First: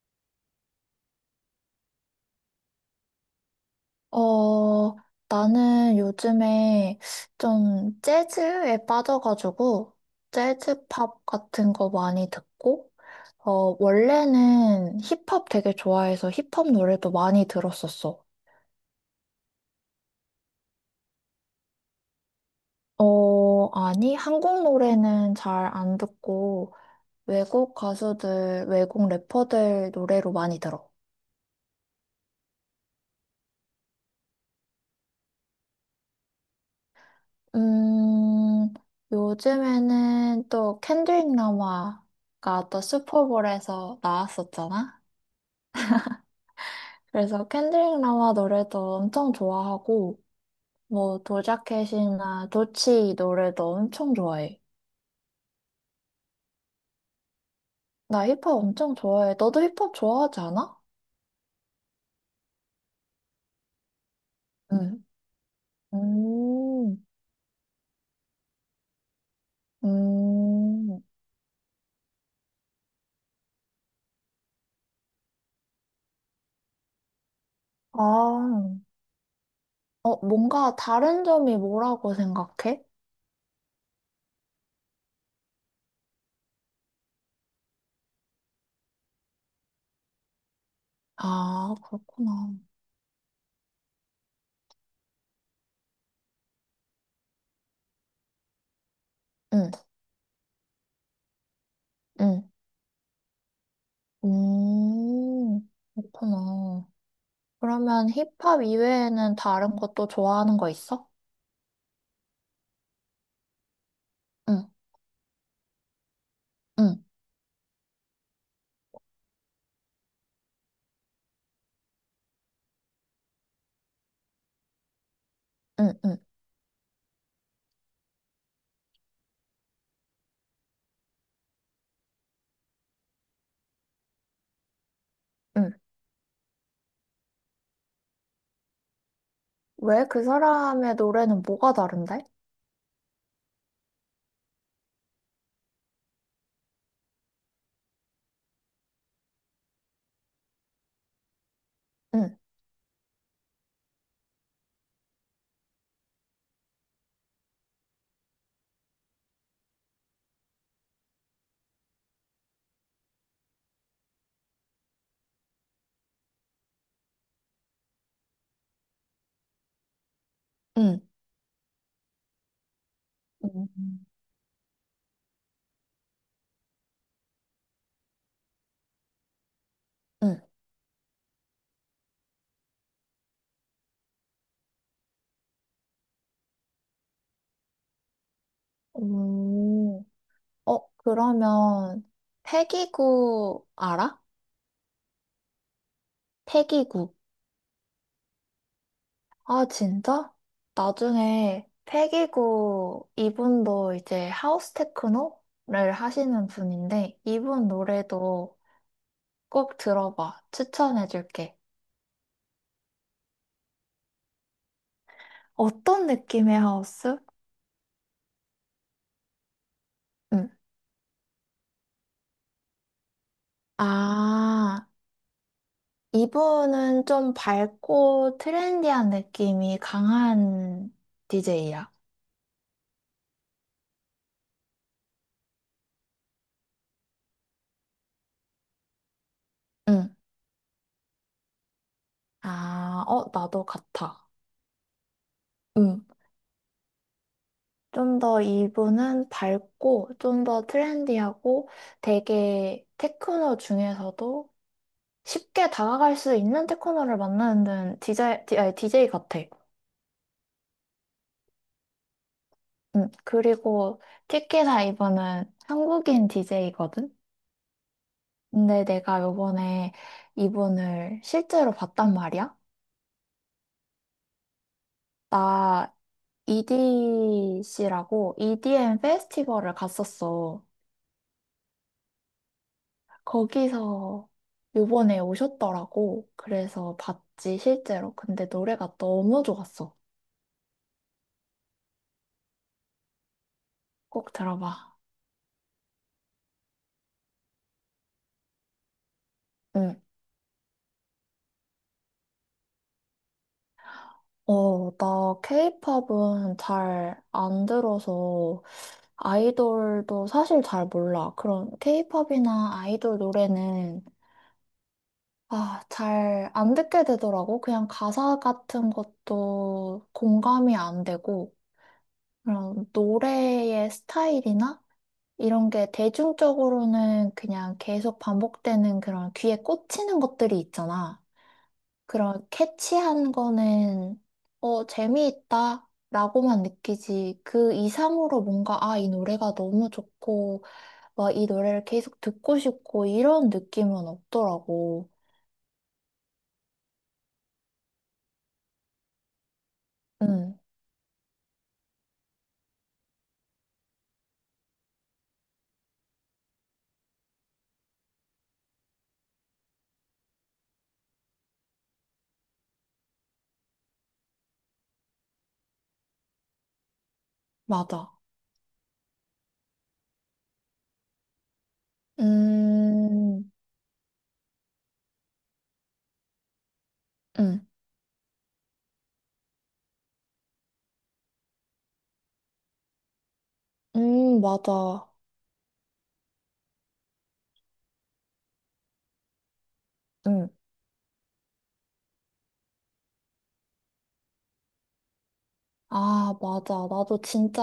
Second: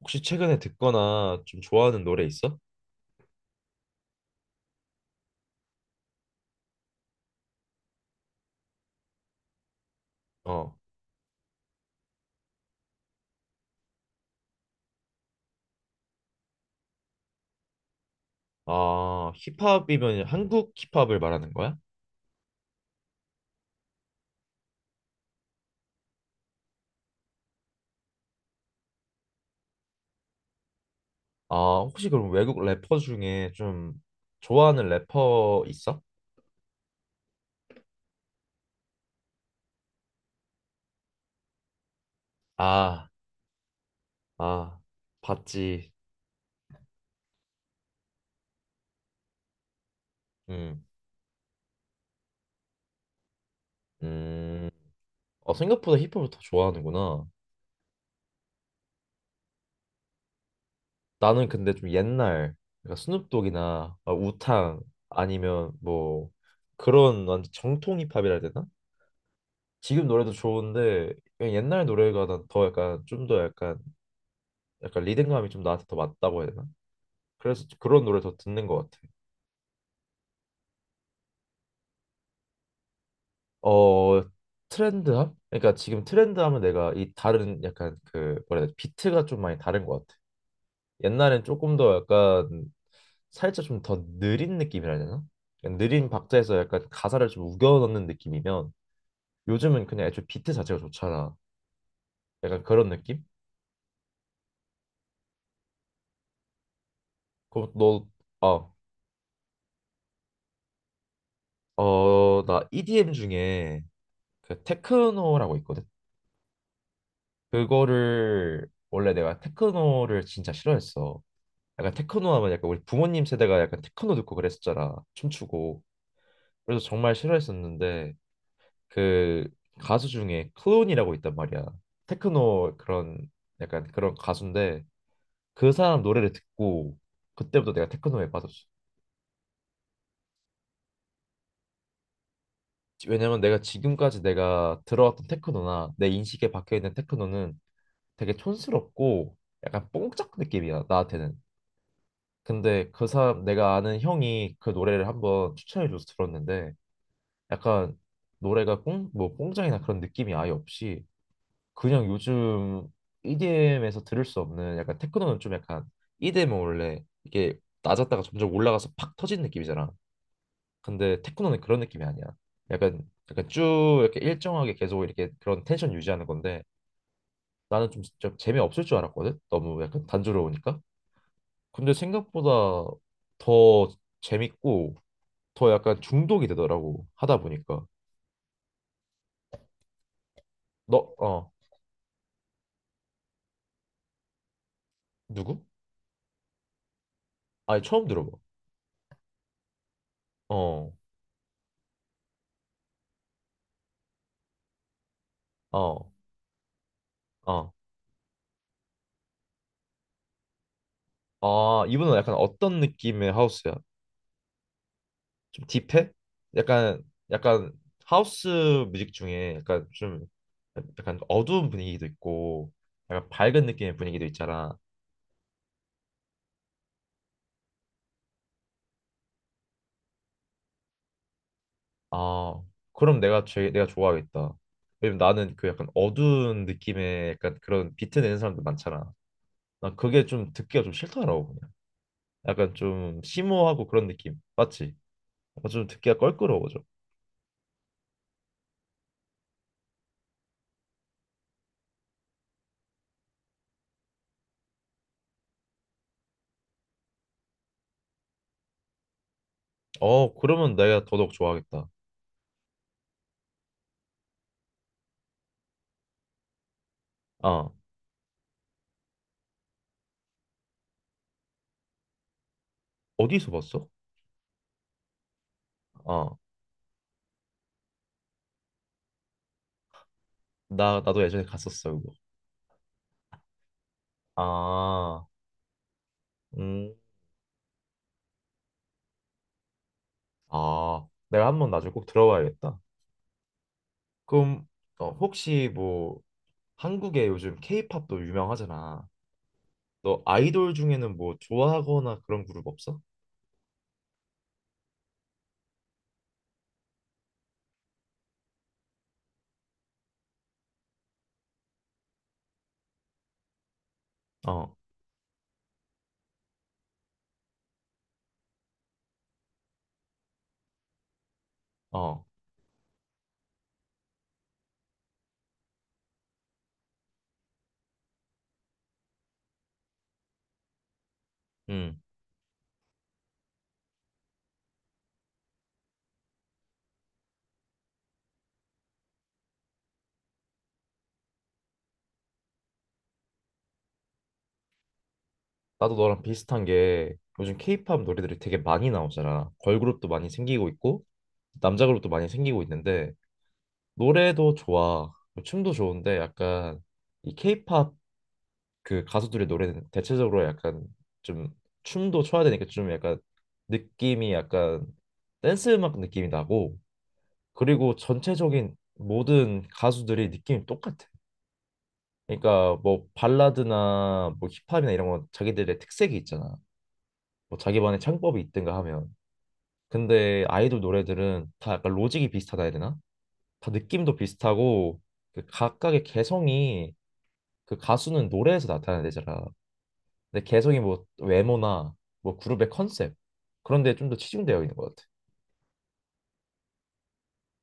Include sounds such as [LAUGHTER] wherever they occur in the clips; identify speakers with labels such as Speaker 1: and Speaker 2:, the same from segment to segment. Speaker 1: 혹시 최근에 듣거나 좀 좋아하는 노래 있어?
Speaker 2: 어, 나는 요즘에 좀 재즈에 빠져가지고,
Speaker 1: 어.
Speaker 2: 재즈 팝 같은 거 많이 듣고, 원래는 힙합 되게 좋아해서 힙합 노래도 많이 들었었어.
Speaker 1: 아, 힙합이면 한국 힙합을 말하는 거야?
Speaker 2: 아니, 한국 노래는 잘 안 듣고, 외국 가수들, 외국 래퍼들 노래로 많이 들어.
Speaker 1: 아, 혹시 그럼 외국 래퍼 중에 좀 좋아하는 래퍼 있어?
Speaker 2: 음, 요즘에는 또 켄드릭 라마가 또
Speaker 1: 아,
Speaker 2: 슈퍼볼에서
Speaker 1: 아,
Speaker 2: 나왔었잖아?
Speaker 1: 봤지.
Speaker 2: 그래서 캔드릭 라마 노래도 엄청 좋아하고,
Speaker 1: 음,
Speaker 2: 뭐 도자켓이나 도치 노래도 엄청 좋아해.
Speaker 1: 음. 어, 생각보다 힙합을 더 좋아하는구나.
Speaker 2: 나 힙합 엄청 좋아해. 너도 힙합 좋아하지 않아?
Speaker 1: 나는 근데 좀 옛날, 그러니까 스눕독이나 아, 우탕
Speaker 2: 응.
Speaker 1: 아니면 뭐
Speaker 2: 음,
Speaker 1: 그런 완전 정통 힙합이라 해야 되나? 지금 노래도
Speaker 2: 음,
Speaker 1: 좋은데 그냥 옛날 노래가 난 더 약간 좀 더 약간 약간 리듬감이 좀 나한테 더 맞다고 해야 되나? 그래서
Speaker 2: 아,
Speaker 1: 그런 노래 더 듣는
Speaker 2: 어,
Speaker 1: 것 같아.
Speaker 2: 뭔가 다른 점이 뭐라고 생각해?
Speaker 1: 어, 트렌드함? 그러니까 지금 트렌드함은 내가 이 다른 약간 그 뭐라 해야 되지? 비트가 좀 많이 다른 것 같아. 옛날엔
Speaker 2: 아,
Speaker 1: 조금 더
Speaker 2: 그렇구나.
Speaker 1: 약간 살짝 좀 더 느린 느낌이라 해야 되나? 그냥 느린 박자에서 약간 가사를 좀 우겨 넣는 느낌이면
Speaker 2: 응,
Speaker 1: 요즘은 그냥 애초에 비트 자체가 좋잖아.
Speaker 2: 응,
Speaker 1: 약간 그런 느낌?
Speaker 2: 그렇구나.
Speaker 1: 그럼 너
Speaker 2: 그러면 힙합
Speaker 1: 아,
Speaker 2: 이외에는 다른 것도 좋아하는 거 있어?
Speaker 1: 어, 나 EDM 중에 그
Speaker 2: 응,
Speaker 1: 테크노라고 있거든.
Speaker 2: 응,
Speaker 1: 그거를 원래 내가 테크노를 진짜 싫어했어. 약간 테크노 하면 약간 우리 부모님 세대가 약간 테크노 듣고 그랬었잖아. 춤추고.
Speaker 2: 응, 응.
Speaker 1: 그래서 정말 싫어했었는데 그 가수 중에 클론이라고 있단 말이야. 테크노 그런 약간 그런 가수인데 그
Speaker 2: 응.
Speaker 1: 사람 노래를 듣고 그때부터 내가 테크노에 빠졌어.
Speaker 2: 왜? 그 사람의 노래는 뭐가 다른데?
Speaker 1: 왜냐면 내가 지금까지 내가 들어왔던 테크노나 내 인식에 박혀 있는 테크노는 되게 촌스럽고 약간 뽕짝 느낌이야 나한테는.
Speaker 2: 응,
Speaker 1: 근데 그 사람 내가 아는 형이 그 노래를 한번 추천해줘서 들었는데 약간 노래가 꽁, 뭐 꽁장이나 그런 느낌이 아예 없이 그냥 요즘 EDM에서 들을 수 없는 약간 테크노는 좀 약간 EDM은 원래 이게 낮았다가 점점 올라가서 팍 터지는 느낌이잖아.
Speaker 2: 응,
Speaker 1: 근데 테크노는 그런 느낌이 아니야. 약간 약간 쭉
Speaker 2: 음.
Speaker 1: 이렇게 일정하게 계속 이렇게 그런 텐션 유지하는 건데 나는 좀 재미없을 줄 알았거든. 너무 약간
Speaker 2: 응.
Speaker 1: 단조로우니까. 근데 생각보다 더 재밌고 더 약간 중독이 되더라고 하다 보니까
Speaker 2: 오,
Speaker 1: 너 어
Speaker 2: 그러면 패기구 알아?
Speaker 1: 누구?
Speaker 2: 패기구.
Speaker 1: 아니 처음 들어봐.
Speaker 2: 아, 진짜?
Speaker 1: 어.
Speaker 2: 나중에 패기구 이분도 이제 하우스 테크노를
Speaker 1: 어.
Speaker 2: 하시는 분인데 이분
Speaker 1: 어.
Speaker 2: 노래도 꼭 들어봐. 추천해줄게.
Speaker 1: 아, 이분은 약간 어떤 느낌의 하우스야? 좀
Speaker 2: 어떤
Speaker 1: 딥해?
Speaker 2: 느낌의
Speaker 1: 약간
Speaker 2: 하우스?
Speaker 1: 약간 하우스 뮤직 중에 약간 좀
Speaker 2: 응.
Speaker 1: 약간 어두운 분위기도 있고 약간 밝은 느낌의 분위기도 있잖아.
Speaker 2: 아. 이분은 좀 밝고 트렌디한 느낌이 강한 DJ야.
Speaker 1: 아, 그럼 내가 좋아하겠다. 왜냐면 나는 그 약간 어두운 느낌의 약간 그런 비트 내는 사람들 많잖아. 나
Speaker 2: 응.
Speaker 1: 그게 좀 듣기가 좀 싫더라고. 약간
Speaker 2: 아,
Speaker 1: 좀
Speaker 2: 나도
Speaker 1: 심오하고 그런
Speaker 2: 같아.
Speaker 1: 느낌. 맞지? 어, 좀
Speaker 2: 응.
Speaker 1: 듣기가 껄끄러워져.
Speaker 2: 좀 더 이분은 밝고 좀 더 트렌디하고 되게 테크노 중에서도 쉽게 다가갈 수 있는 테크노를 만나는 DJ, 아니, DJ 같아.
Speaker 1: 어, 그러면 내가 더더욱 좋아하겠다.
Speaker 2: 응. 그리고 특히나 이분은 한국인 DJ거든?
Speaker 1: 아,
Speaker 2: 근데 내가 요번에 이분을 실제로 봤단 말이야.
Speaker 1: 어디서 봤어?
Speaker 2: 나
Speaker 1: 아,
Speaker 2: EDC라고 EDM 페스티벌을 갔었어.
Speaker 1: 나도 예전에 갔었어, 그거.
Speaker 2: 거기서 요번에
Speaker 1: 아,
Speaker 2: 오셨더라고.
Speaker 1: 음,
Speaker 2: 그래서 봤지, 실제로. 근데 노래가 너무 좋았어.
Speaker 1: 아, 내가 한번 나중에 꼭 들어봐야겠다.
Speaker 2: 꼭
Speaker 1: 그럼,
Speaker 2: 들어봐.
Speaker 1: 어, 혹시 뭐, 한국에 요즘 케이팝도 유명하잖아.
Speaker 2: 응.
Speaker 1: 너 아이돌 중에는 뭐 좋아하거나 그런 그룹 없어?
Speaker 2: 나 케이팝은 잘 안 들어서 아이돌도 사실 잘 몰라. 그런 케이팝이나 아이돌 노래는
Speaker 1: 어,
Speaker 2: 아, 잘 안 듣게 되더라고. 그냥 가사 같은 것도 공감이 안 되고.
Speaker 1: 어,
Speaker 2: 그런 노래의 스타일이나 이런 게 대중적으로는 그냥 계속 반복되는 그런 귀에 꽂히는 것들이 있잖아.
Speaker 1: 음.
Speaker 2: 그런 캐치한 거는 재미있다. 라고만 느끼지. 그 이상으로 뭔가, 아, 이 노래가 너무 좋고, 막 이 노래를 계속 듣고 싶고, 이런 느낌은 없더라고.
Speaker 1: 나도 너랑 비슷한 게 요즘 케이팝 노래들이 되게 많이 나오잖아. 걸그룹도 많이
Speaker 2: 응,
Speaker 1: 생기고 있고 남자 그룹도 많이 생기고 있는데 노래도 좋아. 뭐 춤도 좋은데 약간 이 케이팝 그 가수들의 노래는 대체적으로 약간 좀 춤도 춰야 되니까 좀 약간 느낌이 약간 댄스 음악 느낌이 나고 그리고
Speaker 2: 맞아.
Speaker 1: 전체적인 모든 가수들이 느낌이 똑같아. 그러니까 뭐
Speaker 2: 음,
Speaker 1: 발라드나 뭐 힙합이나 이런 건 자기들의 특색이 있잖아. 뭐
Speaker 2: 응,
Speaker 1: 자기만의 창법이 있든가 하면. 근데 아이돌 노래들은 다 약간 로직이 비슷하다 해야 되나? 다 느낌도 비슷하고
Speaker 2: 맞아.
Speaker 1: 그 각각의 개성이 그 가수는 노래에서 나타내잖아. 근데
Speaker 2: 응.
Speaker 1: 개성이 뭐 외모나 뭐 그룹의 컨셉 그런 데 좀 더 치중되어 있는 것 같아.
Speaker 2: 아, 맞아. 나도 진짜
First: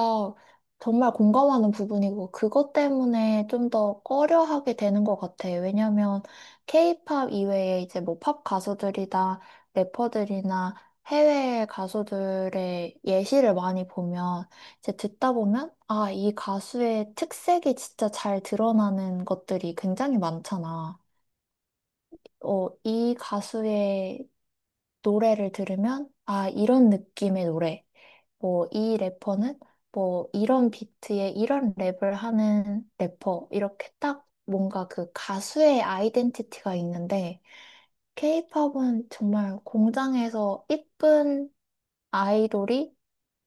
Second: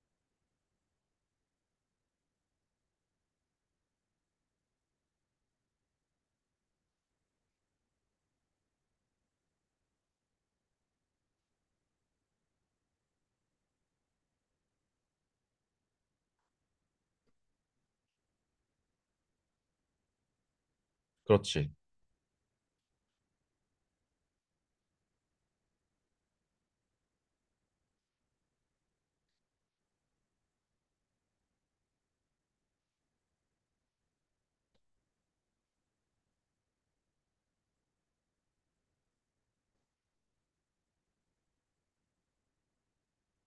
Speaker 2: 정말 공감하는 부분이고, 그것 때문에 좀 더 꺼려하게 되는 것 같아. 왜냐면, 케이팝 이외에 이제 뭐 팝 가수들이나 래퍼들이나 해외 가수들의 예시를 많이 보면, 이제 듣다 보면, 아, 이 가수의 특색이 진짜 잘 드러나는 것들이 굉장히 많잖아.
Speaker 1: 그렇지.
Speaker 2: 이 가수의 노래를 들으면, 아, 이런 느낌의 노래. 뭐, 이 래퍼는 뭐, 이런 비트에 이런 랩을 하는 래퍼. 이렇게 딱 뭔가 그 가수의 아이덴티티가 있는데, 케이팝은 정말 공장에서 이쁜 아이돌이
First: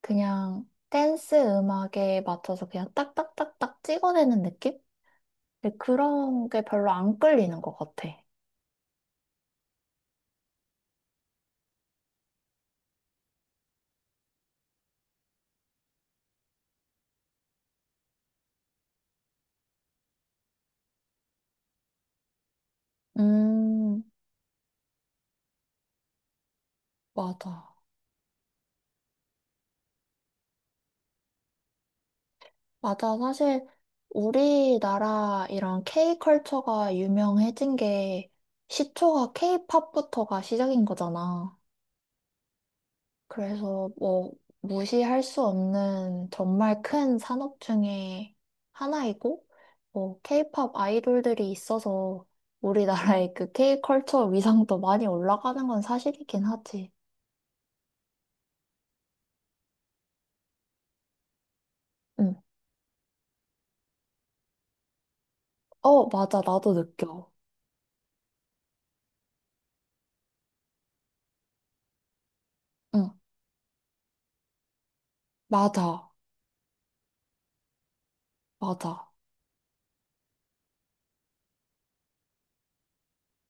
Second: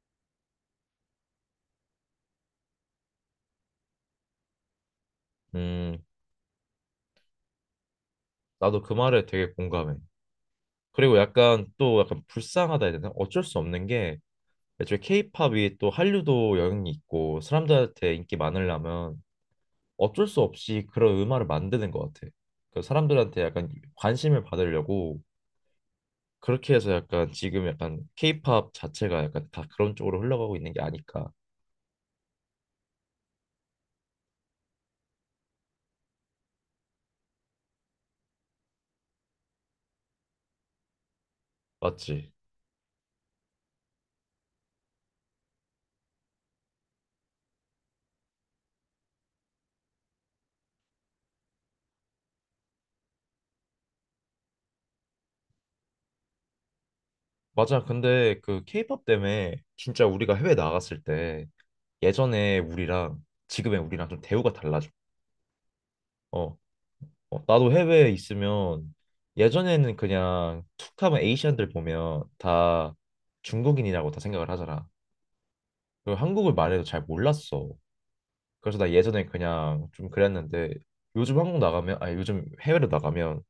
Speaker 2: 그냥 댄스 음악에 맞춰서 그냥 딱딱딱딱 찍어내는 느낌? 근데
Speaker 1: 음,
Speaker 2: 그런 게 별로 안 끌리는 것 같아.
Speaker 1: 나도 그 말에 되게 공감해. 그리고 약간 또 약간 불쌍하다 해야 되나? 어쩔 수 없는 게 애초에 케이팝이 또 한류도 영향이 있고 사람들한테 인기 많으려면 어쩔 수 없이 그런 음악을 만드는 것 같아. 그 사람들한테 약간
Speaker 2: 음,
Speaker 1: 관심을 받으려고 그렇게 해서 약간 지금
Speaker 2: 맞아.
Speaker 1: 약간 케이팝 자체가 약간 다 그런 쪽으로 흘러가고 있는 게 아닐까.
Speaker 2: 맞아. 사실 우리나라 이런 K컬처가 유명해진 게 시초가 K팝부터가 시작인 거잖아.
Speaker 1: 맞지?
Speaker 2: 그래서 뭐 무시할 수 없는 정말 큰 산업 중에 하나이고, 뭐 K팝 아이돌들이 있어서 우리나라의 그 K컬처 위상도 많이 올라가는 건 사실이긴 하지.
Speaker 1: 맞아. 근데 그 케이팝 때문에 진짜 우리가 해외 나갔을 때
Speaker 2: 응.
Speaker 1: 예전에 우리랑 지금의 우리랑 좀 대우가 달라져.
Speaker 2: 맞아.
Speaker 1: 어,
Speaker 2: 나도 느껴.
Speaker 1: 어, 나도 해외에 있으면 예전에는 그냥 툭 하면 에이시안들 보면 다
Speaker 2: 응.
Speaker 1: 중국인이라고 다 생각을 하잖아.
Speaker 2: 맞아.
Speaker 1: 그 한국을 말해도 잘 몰랐어. 그래서 나
Speaker 2: 맞아.
Speaker 1: 예전에 그냥 좀 그랬는데 요즘 한국 나가면 아니 요즘 해외로 나가면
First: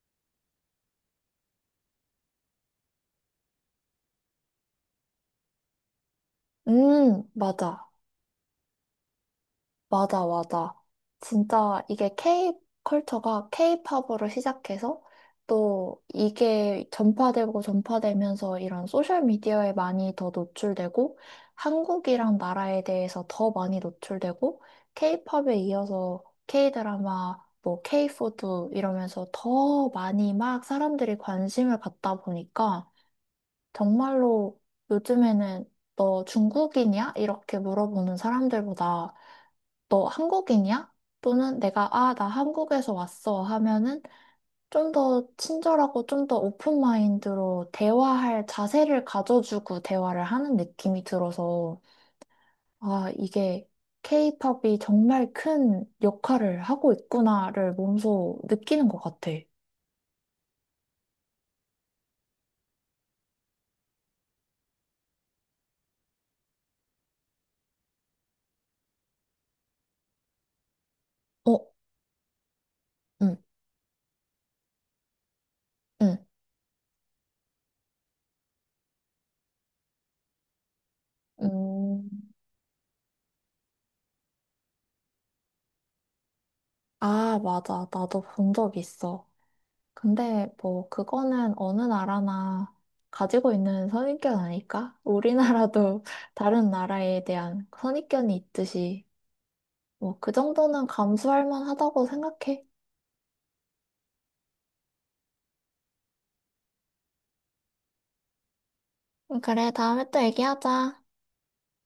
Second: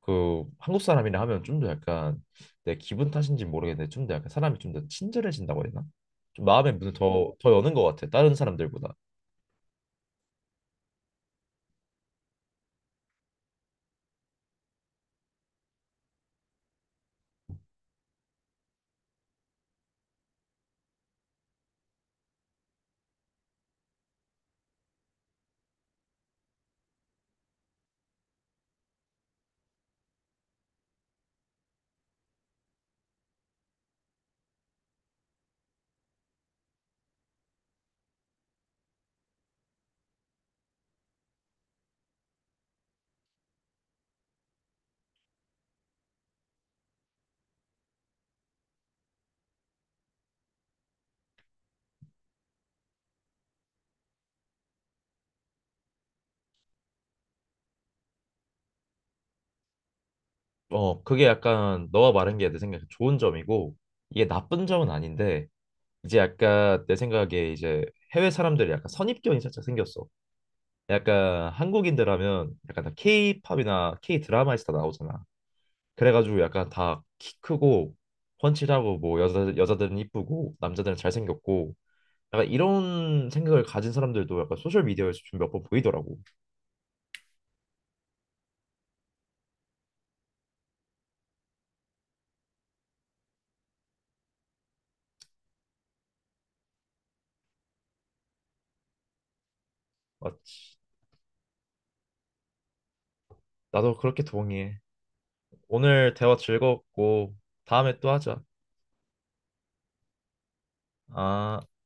Speaker 1: 그 한국 사람이라 하면 좀 더 약간 내 기분 탓인지 모르겠는데 좀 더 약간 사람이 좀 더 친절해진다고 해야 되나? 좀 마음의 문을 더 여는 것
Speaker 2: 맞아.
Speaker 1: 같아 다른 사람들보다.
Speaker 2: 맞아, 맞아. 진짜 이게 K 컬처가 K팝으로 시작해서 또 이게 전파되고 전파되면서 이런 소셜 미디어에 많이 더 노출되고 한국이랑 나라에 대해서 더 많이 노출되고 K팝에 이어서 K드라마, 뭐 K푸드 이러면서 더 많이 막 사람들이 관심을 갖다 보니까 정말로 요즘에는 너 중국인이야? 이렇게 물어보는 사람들보다 너 한국인이야? 또는 내가 아, 나 한국에서 왔어 하면은 좀 더 친절하고 좀 더 오픈 마인드로 대화할 자세를 가져주고 대화를 하는 느낌이 들어서 아, 이게 케이팝이 정말 큰 역할을 하고 있구나를 몸소 느끼는 것 같아.
Speaker 1: 어, 그게 약간 너가 말한 게 내 생각에 좋은 점이고 이게 나쁜 점은 아닌데 이제 약간 내 생각에 이제 해외 사람들이 약간 선입견이 살짝 생겼어. 약간
Speaker 2: 어,
Speaker 1: 한국인들 하면 약간 다
Speaker 2: 응,
Speaker 1: K-팝이나 K-드라마에서 다 나오잖아.
Speaker 2: 응,
Speaker 1: 그래가지고 약간 다 키 크고 훤칠하고 뭐 여자들은 이쁘고 남자들은 잘생겼고
Speaker 2: 음.
Speaker 1: 약간 이런 생각을 가진 사람들도 약간 소셜 미디어에서 좀 몇 번 보이더라고.
Speaker 2: 아, 맞아. 나도 본 적 있어. 근데 뭐 그거는 어느 나라나 가지고 있는 선입견 아닐까? 우리나라도 [LAUGHS] 다른 나라에 대한 선입견이 있듯이 뭐
Speaker 1: 아,
Speaker 2: 그 정도는 감수할 만하다고 생각해.
Speaker 1: 나도 그렇게 동의해. 오늘 대화 즐거웠고 다음에 또 하자.
Speaker 2: 그래, 다음에 또 얘기하자.
Speaker 1: 아.